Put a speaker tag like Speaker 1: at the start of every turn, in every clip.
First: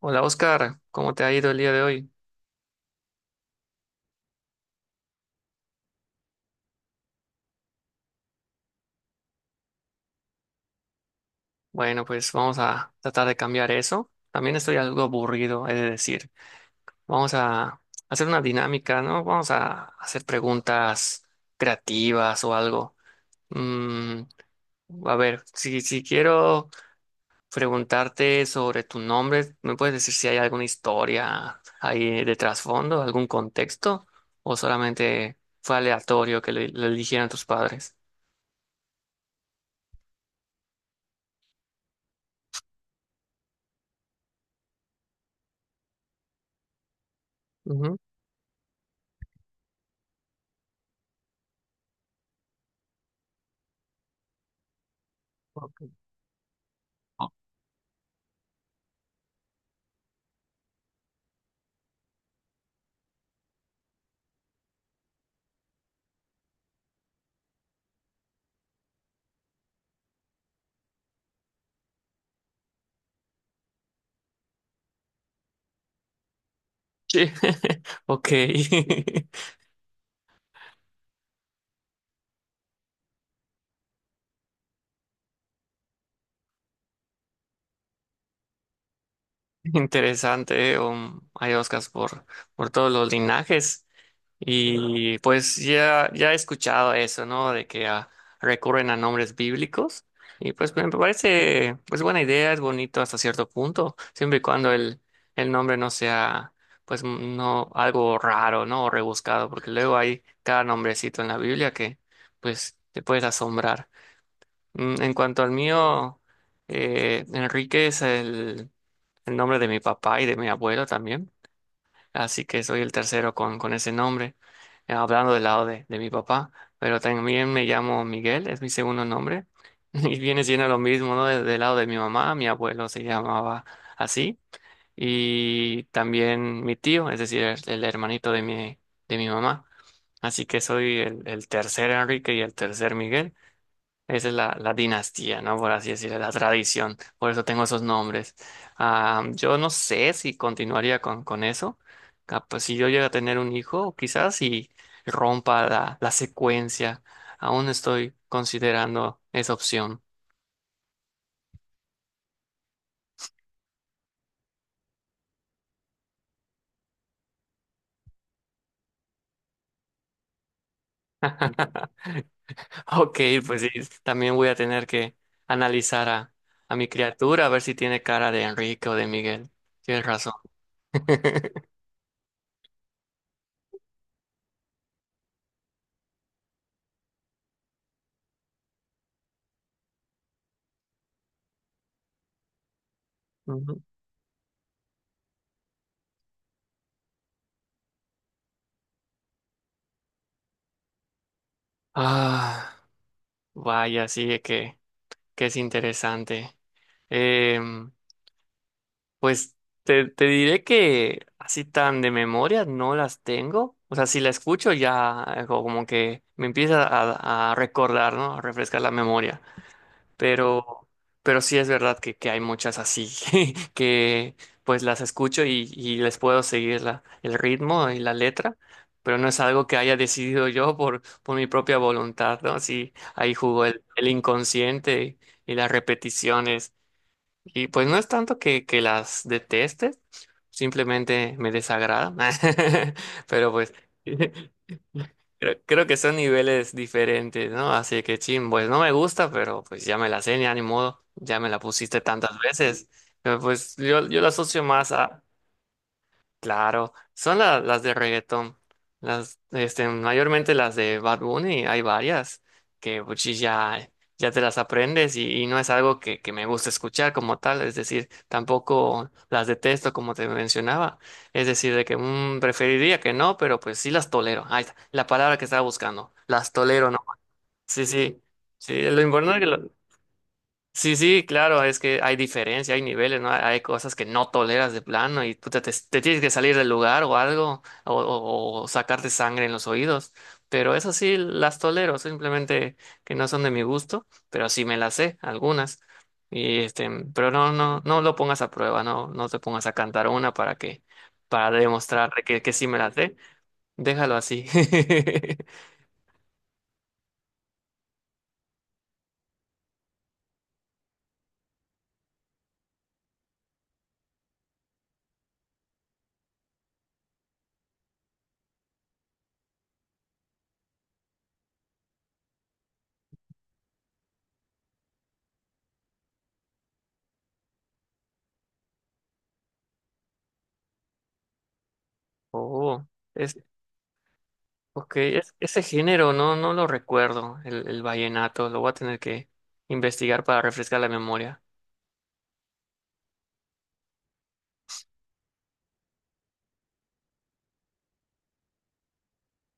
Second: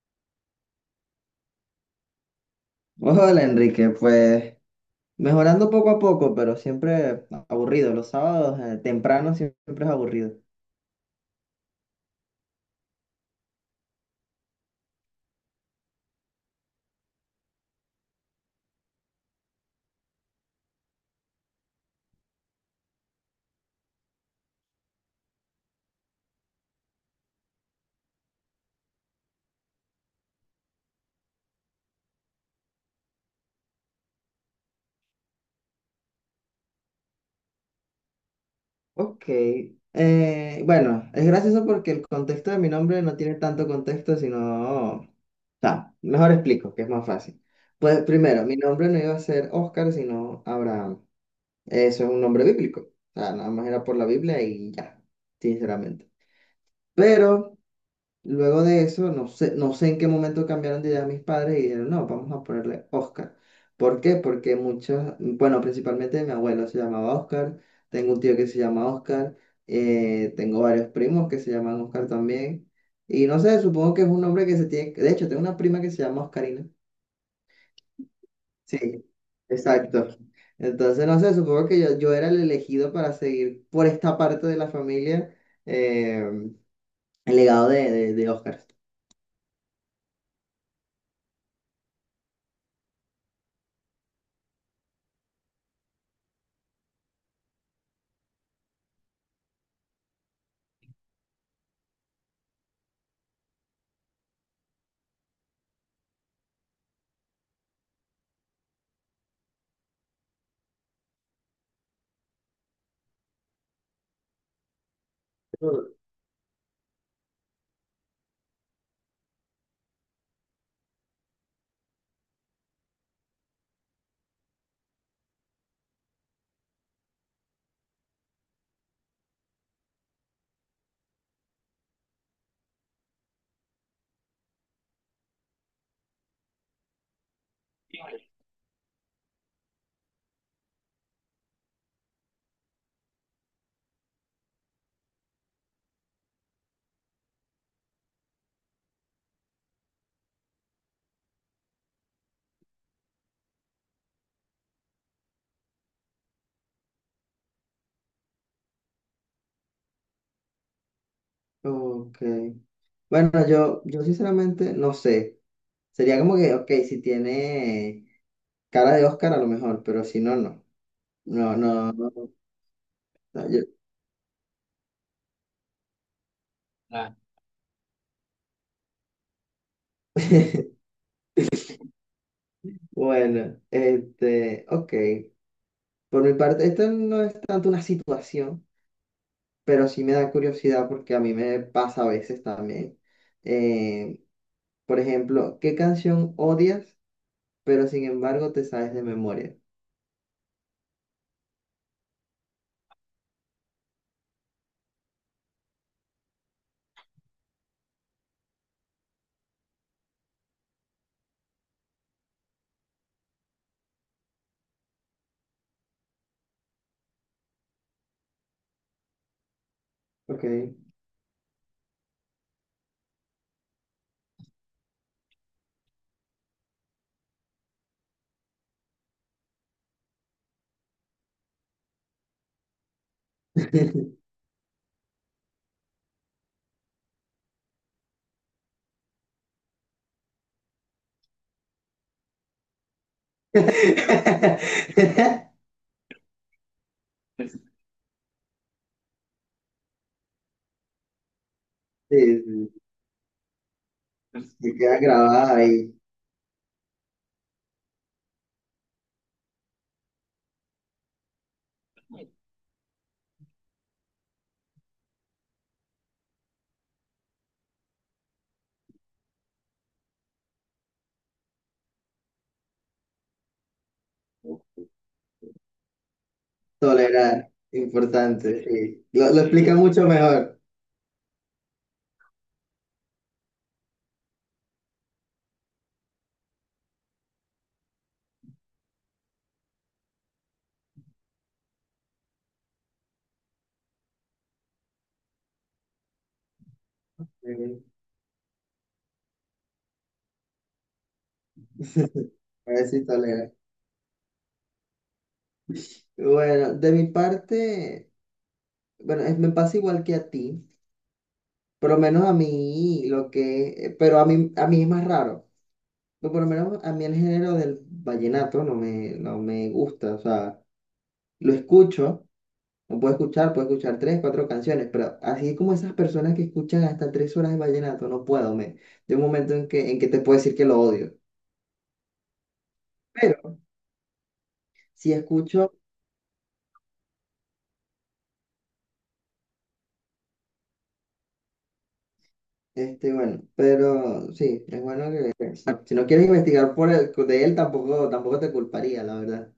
Speaker 1: Hola Oscar, ¿cómo te ha ido el día de hoy?
Speaker 2: Hola Enrique, pues mejorando poco a poco, pero siempre aburrido. Los sábados temprano siempre es aburrido.
Speaker 1: Bueno, pues vamos a tratar de cambiar eso. También estoy algo aburrido, he de decir. Vamos a hacer una dinámica, ¿no? Vamos a hacer preguntas creativas o algo. Mm, a ver, si quiero preguntarte sobre tu nombre, ¿me puedes decir si hay alguna historia ahí de trasfondo, algún contexto? ¿O solamente fue aleatorio que lo eligieran tus padres?
Speaker 2: Ok, bueno, es gracioso porque el contexto de mi nombre no tiene tanto contexto, sino... O sea, mejor explico, que es más fácil.
Speaker 1: Ujú.
Speaker 2: Pues primero, mi nombre no iba a ser Oscar, sino Abraham. Eso es un nombre bíblico. O sea, nada más era por la Biblia y ya, sinceramente.
Speaker 1: Ok.
Speaker 2: Pero... Luego de eso, no sé, no sé en qué momento cambiaron de idea mis padres y dijeron, no, vamos a ponerle Oscar. ¿Por qué? Porque muchos, bueno, principalmente mi abuelo se llamaba Oscar, tengo un tío que se llama Oscar, tengo varios primos que se llaman Oscar también. Y no sé, supongo que es un nombre que se tiene, de hecho, tengo una prima que se llama Oscarina.
Speaker 1: Sí, ok,
Speaker 2: Sí, exacto. Entonces, no sé, supongo que yo era el elegido para seguir por esta parte de la familia, eh, el legado de Oscar.
Speaker 1: interesante. Um, hay Oscars por todos los linajes. Y pues ya he escuchado eso, ¿no? De que recurren a nombres bíblicos. Y pues me parece, pues buena idea, es bonito hasta cierto punto, siempre y cuando el nombre no sea, pues no, algo raro, ¿no? O rebuscado, porque luego hay cada nombrecito en la Biblia que, pues, te puedes asombrar. Mm, en cuanto al mío, Enrique es el nombre de mi papá y de mi abuelo también, así que soy el tercero con ese nombre, hablando del lado de mi papá, pero también me llamo Miguel, es mi segundo nombre, y viene siendo lo mismo, ¿no? Del lado de mi mamá, mi abuelo se llamaba así, y también mi tío, es decir, el hermanito de mi mamá, así que soy el tercer Enrique y el tercer Miguel. Esa es la dinastía, ¿no? Por así decirlo, la tradición. Por eso tengo esos nombres. Ah, yo no sé si continuaría con eso. Capaz, si yo llego a tener un hijo, quizás si rompa la secuencia. Aún estoy considerando esa opción.
Speaker 2: Ok. Bueno, yo sinceramente no sé. Sería como que, ok, si tiene cara de Oscar a lo mejor, pero si no, no. No, no, no. No,
Speaker 1: Ok,
Speaker 2: No,
Speaker 1: pues sí,
Speaker 2: yo-
Speaker 1: también voy a tener que analizar a mi
Speaker 2: Ah.
Speaker 1: criatura, a ver si tiene cara de Enrique o de Miguel. Tienes razón.
Speaker 2: Bueno, este, ok. Por mi parte, esto no es tanto una situación, pero sí me da curiosidad porque a mí me pasa a veces también.
Speaker 1: Ujú.
Speaker 2: Eh, por ejemplo, ¿qué canción odias, pero sin embargo te sabes de memoria?
Speaker 1: Ah, vaya, sí, que es interesante. Em, pues te diré que así tan de memoria no las tengo. O sea, si la escucho ya como que me empieza a recordar, ¿no? A refrescar la memoria.
Speaker 2: Ok.
Speaker 1: Pero, pero sí es verdad que hay muchas así que pues las escucho y les puedo seguir el ritmo y la letra. Pero no es algo que haya decidido yo por mi propia voluntad, ¿no? Sí, ahí jugó el inconsciente y las repeticiones. Y pues no es tanto que las deteste, simplemente me desagrada. Pero pues creo que son niveles diferentes, ¿no? Así que chin, pues no me gusta, pero pues ya me la sé, ya ni modo, ya me la pusiste
Speaker 2: Sí,
Speaker 1: tantas
Speaker 2: sí,
Speaker 1: veces. Pero, pues yo la asocio
Speaker 2: se
Speaker 1: más
Speaker 2: queda
Speaker 1: a,
Speaker 2: grabada ahí.
Speaker 1: claro, son las de reggaetón. Las, este, mayormente las de Bad Bunny, hay varias que pues, sí, ya, ya te las aprendes y no es algo que me gusta escuchar como tal, es decir, tampoco las detesto como te mencionaba, es decir, de que mm, preferiría que no, pero pues sí las tolero. Ahí está, la palabra que estaba buscando, las tolero, ¿no?
Speaker 2: Tolerar,
Speaker 1: Sí, sí,
Speaker 2: importante.
Speaker 1: sí, lo
Speaker 2: Sí. Lo
Speaker 1: importante.
Speaker 2: explica mucho mejor.
Speaker 1: Sí, sí, claro, es que hay diferencia, hay niveles, ¿no? Hay cosas que no toleras de plano y tú te tienes que salir del lugar o algo, o sacarte sangre en los oídos. Pero eso sí, las tolero, simplemente que no son de mi gusto, pero sí me las sé, algunas. Y este, pero no, no,
Speaker 2: Sí,
Speaker 1: no lo pongas a prueba, no, no te pongas a cantar una para demostrar que sí
Speaker 2: a
Speaker 1: me
Speaker 2: ver
Speaker 1: las
Speaker 2: si
Speaker 1: sé.
Speaker 2: tolera.
Speaker 1: Déjalo así.
Speaker 2: Bueno, de mi parte, bueno, me pasa igual que a ti. Por lo menos a mí, lo que, pero a mí es más raro. Pero por lo menos a mí el género del vallenato no me gusta. O sea, lo escucho. No puedo escuchar, puedo escuchar tres, cuatro canciones, pero así como esas personas que escuchan hasta tres horas de vallenato, no puedo, me. De un momento en que te puedo decir que lo odio.
Speaker 1: Oh,
Speaker 2: Pero
Speaker 1: ok,
Speaker 2: si
Speaker 1: ese
Speaker 2: escucho,
Speaker 1: género no, no lo recuerdo, el vallenato, lo voy a tener que investigar para refrescar la memoria.
Speaker 2: este, bueno, pero sí, es bueno que, si no quieres investigar por de él, tampoco, tampoco te culparía, la verdad.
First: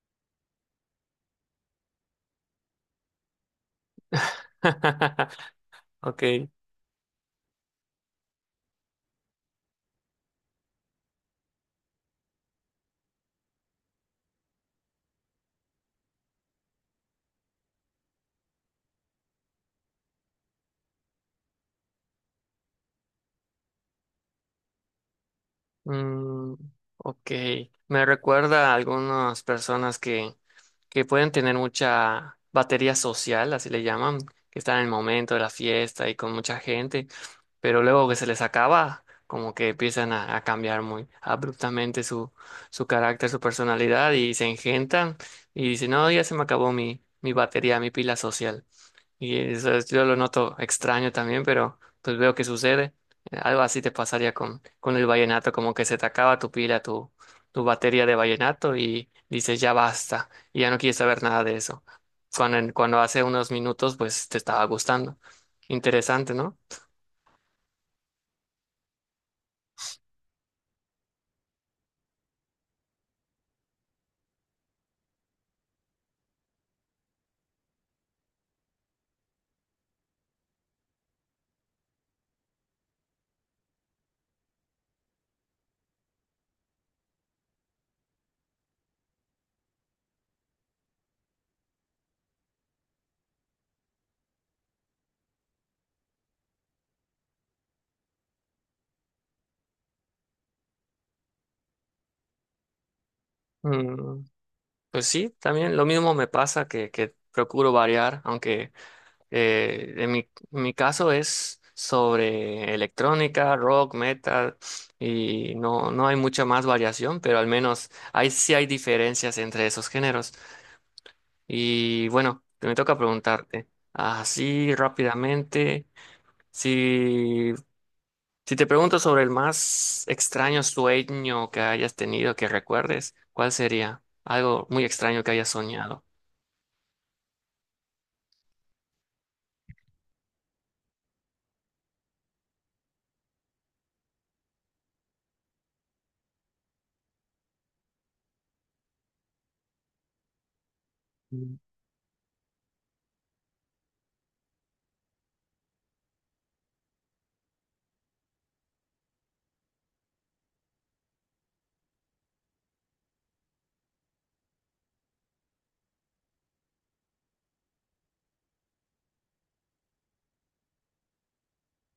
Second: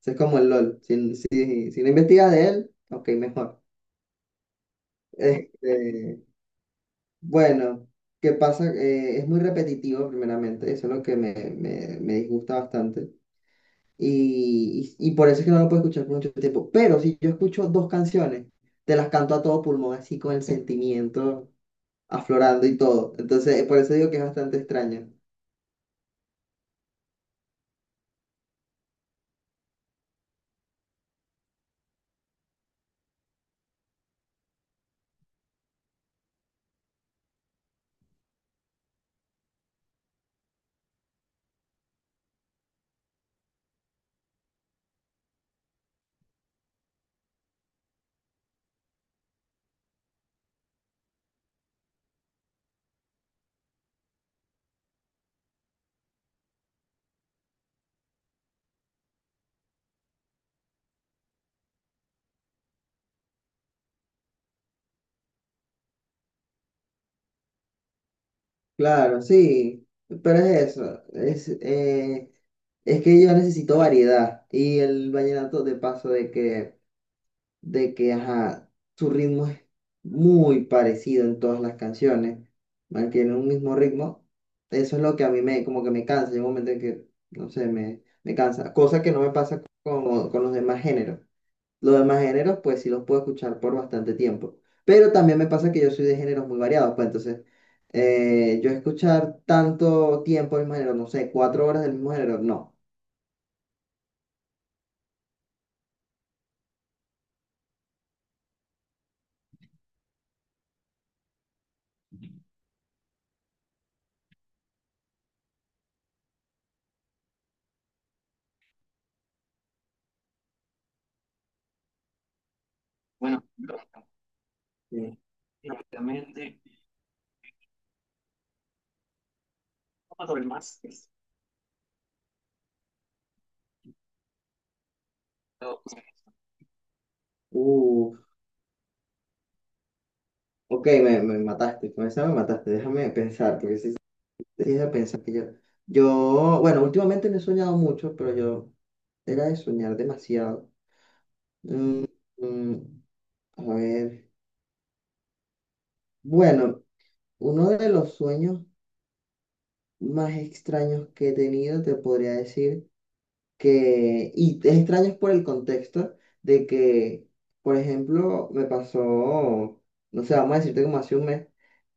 Speaker 2: Eso es como el LOL. Si, si no investigas de él, ok, mejor. Este,
Speaker 1: Ok,
Speaker 2: bueno, ¿qué pasa? Es muy repetitivo, primeramente, eso es lo que me disgusta bastante. Y por eso es que no lo puedo escuchar por mucho tiempo. Pero si yo escucho dos canciones, te las canto a todo pulmón, así con el sentimiento aflorando y todo. Entonces, por eso digo que es bastante extraño.
Speaker 1: mm, ok, me recuerda a algunas personas que pueden tener mucha batería social, así le llaman, que están en el momento de la fiesta y con mucha gente, pero luego que se les acaba, como que empiezan a cambiar muy abruptamente su carácter, su personalidad y se engentan y dicen, no, ya se me acabó mi batería, mi pila social. Y yo lo noto extraño también, pero pues veo que sucede. Algo así te pasaría con el vallenato, como que se te acaba tu pila, tu batería de vallenato y dices ya basta, y ya no quieres saber nada de eso. Cuando hace unos minutos pues te estaba gustando. Interesante, ¿no?
Speaker 2: Claro, sí, pero es eso. Es que yo necesito variedad. Y el vallenato, de paso, ajá, su ritmo es muy parecido en todas las canciones, mantiene un mismo ritmo. Eso es lo que a mí me, como que me cansa, llega un momento en que, no sé, me cansa, cosa que no me pasa con los demás géneros. Los demás géneros, pues sí los puedo escuchar por bastante tiempo, pero también me pasa que yo soy de géneros muy variados, pues entonces, yo escuchar tanto tiempo el mismo género, no sé, cuatro horas del mismo género, no.
Speaker 1: Mm, pues sí, también lo mismo me pasa que procuro variar, aunque Eh, en mi, en mi caso es sobre electrónica, rock, metal, y no, no hay mucha más variación, pero al menos hay, sí hay diferencias entre esos géneros. Y bueno, me toca preguntarte, así
Speaker 2: Sí.
Speaker 1: rápidamente, si, si te pregunto sobre el más extraño sueño que hayas tenido, que recuerdes, ¿cuál sería? Algo muy extraño que hayas soñado.
Speaker 2: Uh, ok, me mataste, con esa me mataste, déjame pensar, porque sí déjame pensar que yo, bueno, últimamente no he soñado mucho, pero yo era de soñar demasiado.
Speaker 1: Mm.
Speaker 2: Mm, mm, a ver, bueno, uno de los sueños más extraños que he tenido, te podría decir que, y es extraño por el contexto de que, por ejemplo, me pasó, no sé, vamos a decirte como hace un mes,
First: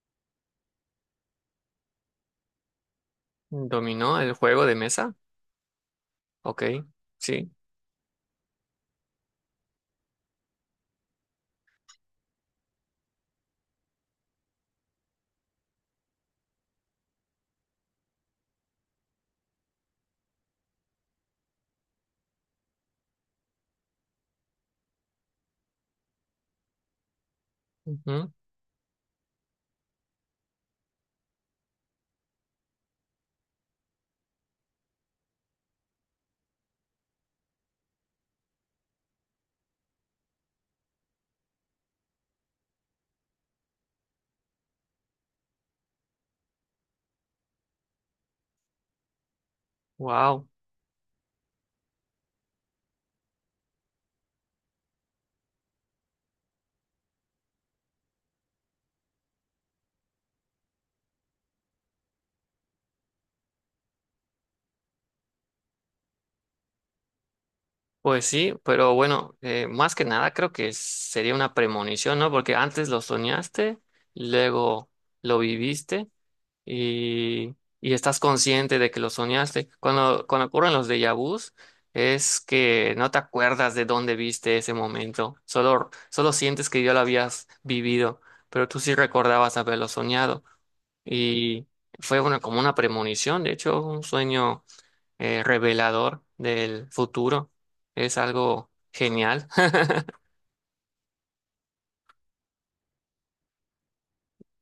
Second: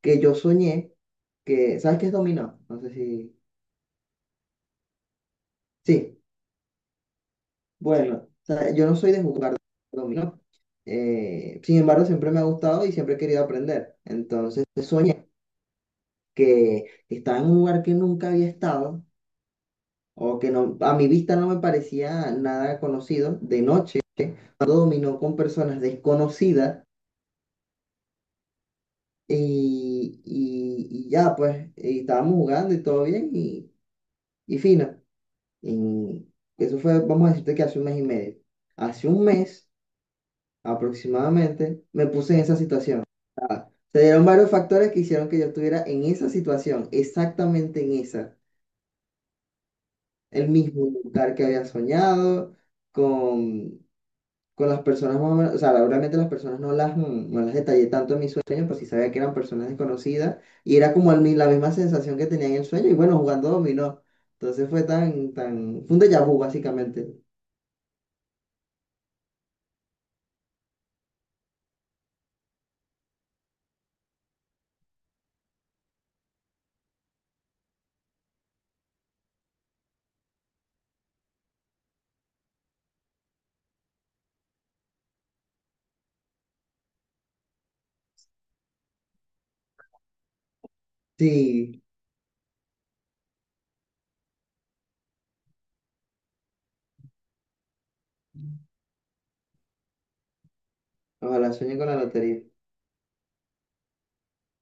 Speaker 2: que yo soñé que, ¿sabes qué es dominó? No sé si,
Speaker 1: ¿Dominó el juego de mesa?
Speaker 2: sí,
Speaker 1: Ok, sí.
Speaker 2: bueno, o sea, yo no soy de jugar dominó. Sin embargo, siempre me ha gustado y siempre he querido aprender. Entonces, soñé que estaba en un lugar que nunca había estado o que no, a mi vista no me parecía nada conocido de noche, jugando dominó con personas desconocidas
Speaker 1: Ujú.
Speaker 2: y ya, pues, y estábamos jugando y todo bien y fino. Y eso fue, vamos a decirte que hace un mes y medio. Hace un mes aproximadamente, me puse en esa situación. Ah, se dieron varios factores que hicieron que yo estuviera en esa situación, exactamente en esa,
Speaker 1: Wow,
Speaker 2: el mismo lugar que había soñado, con, con las personas más o menos, o sea, realmente las personas no las, mm, no las detallé tanto en mis sueños, pues sí sabía que eran personas desconocidas, y era como la misma sensación que tenía en el sueño, y bueno, jugando dominó. Entonces fue fue un déjà vu básicamente.
Speaker 1: pues sí, pero bueno, más que nada creo que sería una premonición, ¿no? Porque antes lo soñaste, luego lo viviste y estás consciente de que lo soñaste. Cuando, cuando ocurren los déjà vus, es que no te acuerdas de dónde viste ese momento, solo, solo sientes que ya lo habías vivido, pero tú sí recordabas haberlo soñado y
Speaker 2: Sí,
Speaker 1: fue una, como una premonición, de hecho, un sueño revelador del futuro. Es algo genial.
Speaker 2: ojalá sueñe con la lotería.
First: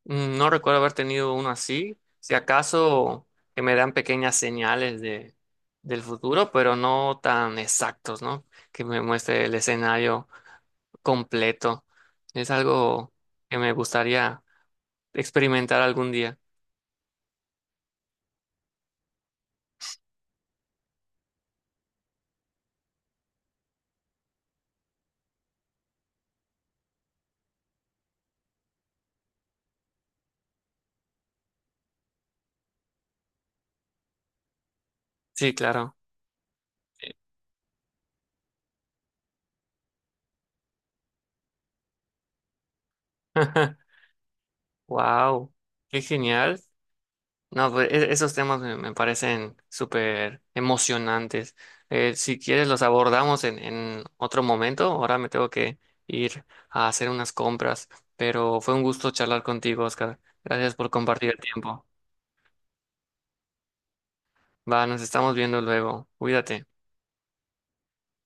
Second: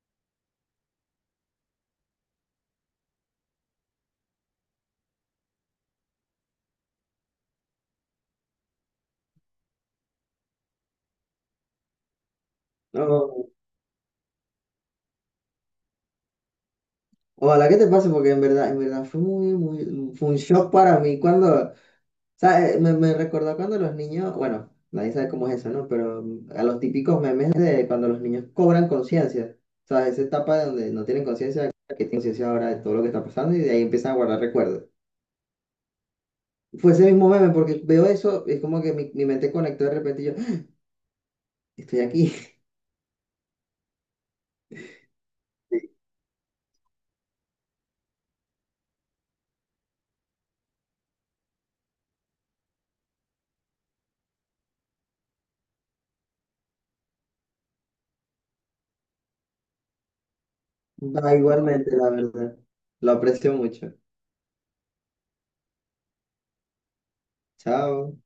Speaker 1: No recuerdo haber tenido uno así. Si acaso que me dan pequeñas señales del futuro, pero no tan exactos, ¿no? Que me muestre el escenario completo. Es algo
Speaker 2: No.
Speaker 1: que me gustaría experimentar algún día.
Speaker 2: Ojalá que te pase, porque en verdad fue muy, fue un shock para mí cuando, o sea, me recordó cuando los niños, bueno, nadie sabe cómo es eso, ¿no? Pero mm, a los típicos memes de cuando los niños cobran conciencia, ¿sabes? Esa etapa donde no tienen conciencia, que tienen conciencia ahora de todo lo que está pasando y de ahí empiezan a guardar recuerdos.
Speaker 1: Sí, claro.
Speaker 2: Fue ese mismo meme, porque veo eso, es como que mi mente conectó de repente y yo, "Ah, estoy aquí.
Speaker 1: Wow, qué genial. No, pues esos temas me parecen súper emocionantes. Si quieres, los abordamos en otro momento. Ahora me tengo que ir a hacer unas compras, pero fue un gusto charlar contigo, Oscar. Gracias por compartir
Speaker 2: Va
Speaker 1: el tiempo.
Speaker 2: igualmente, la verdad. Lo aprecio mucho.
Speaker 1: Va, nos estamos viendo luego. Cuídate.
Speaker 2: Chao.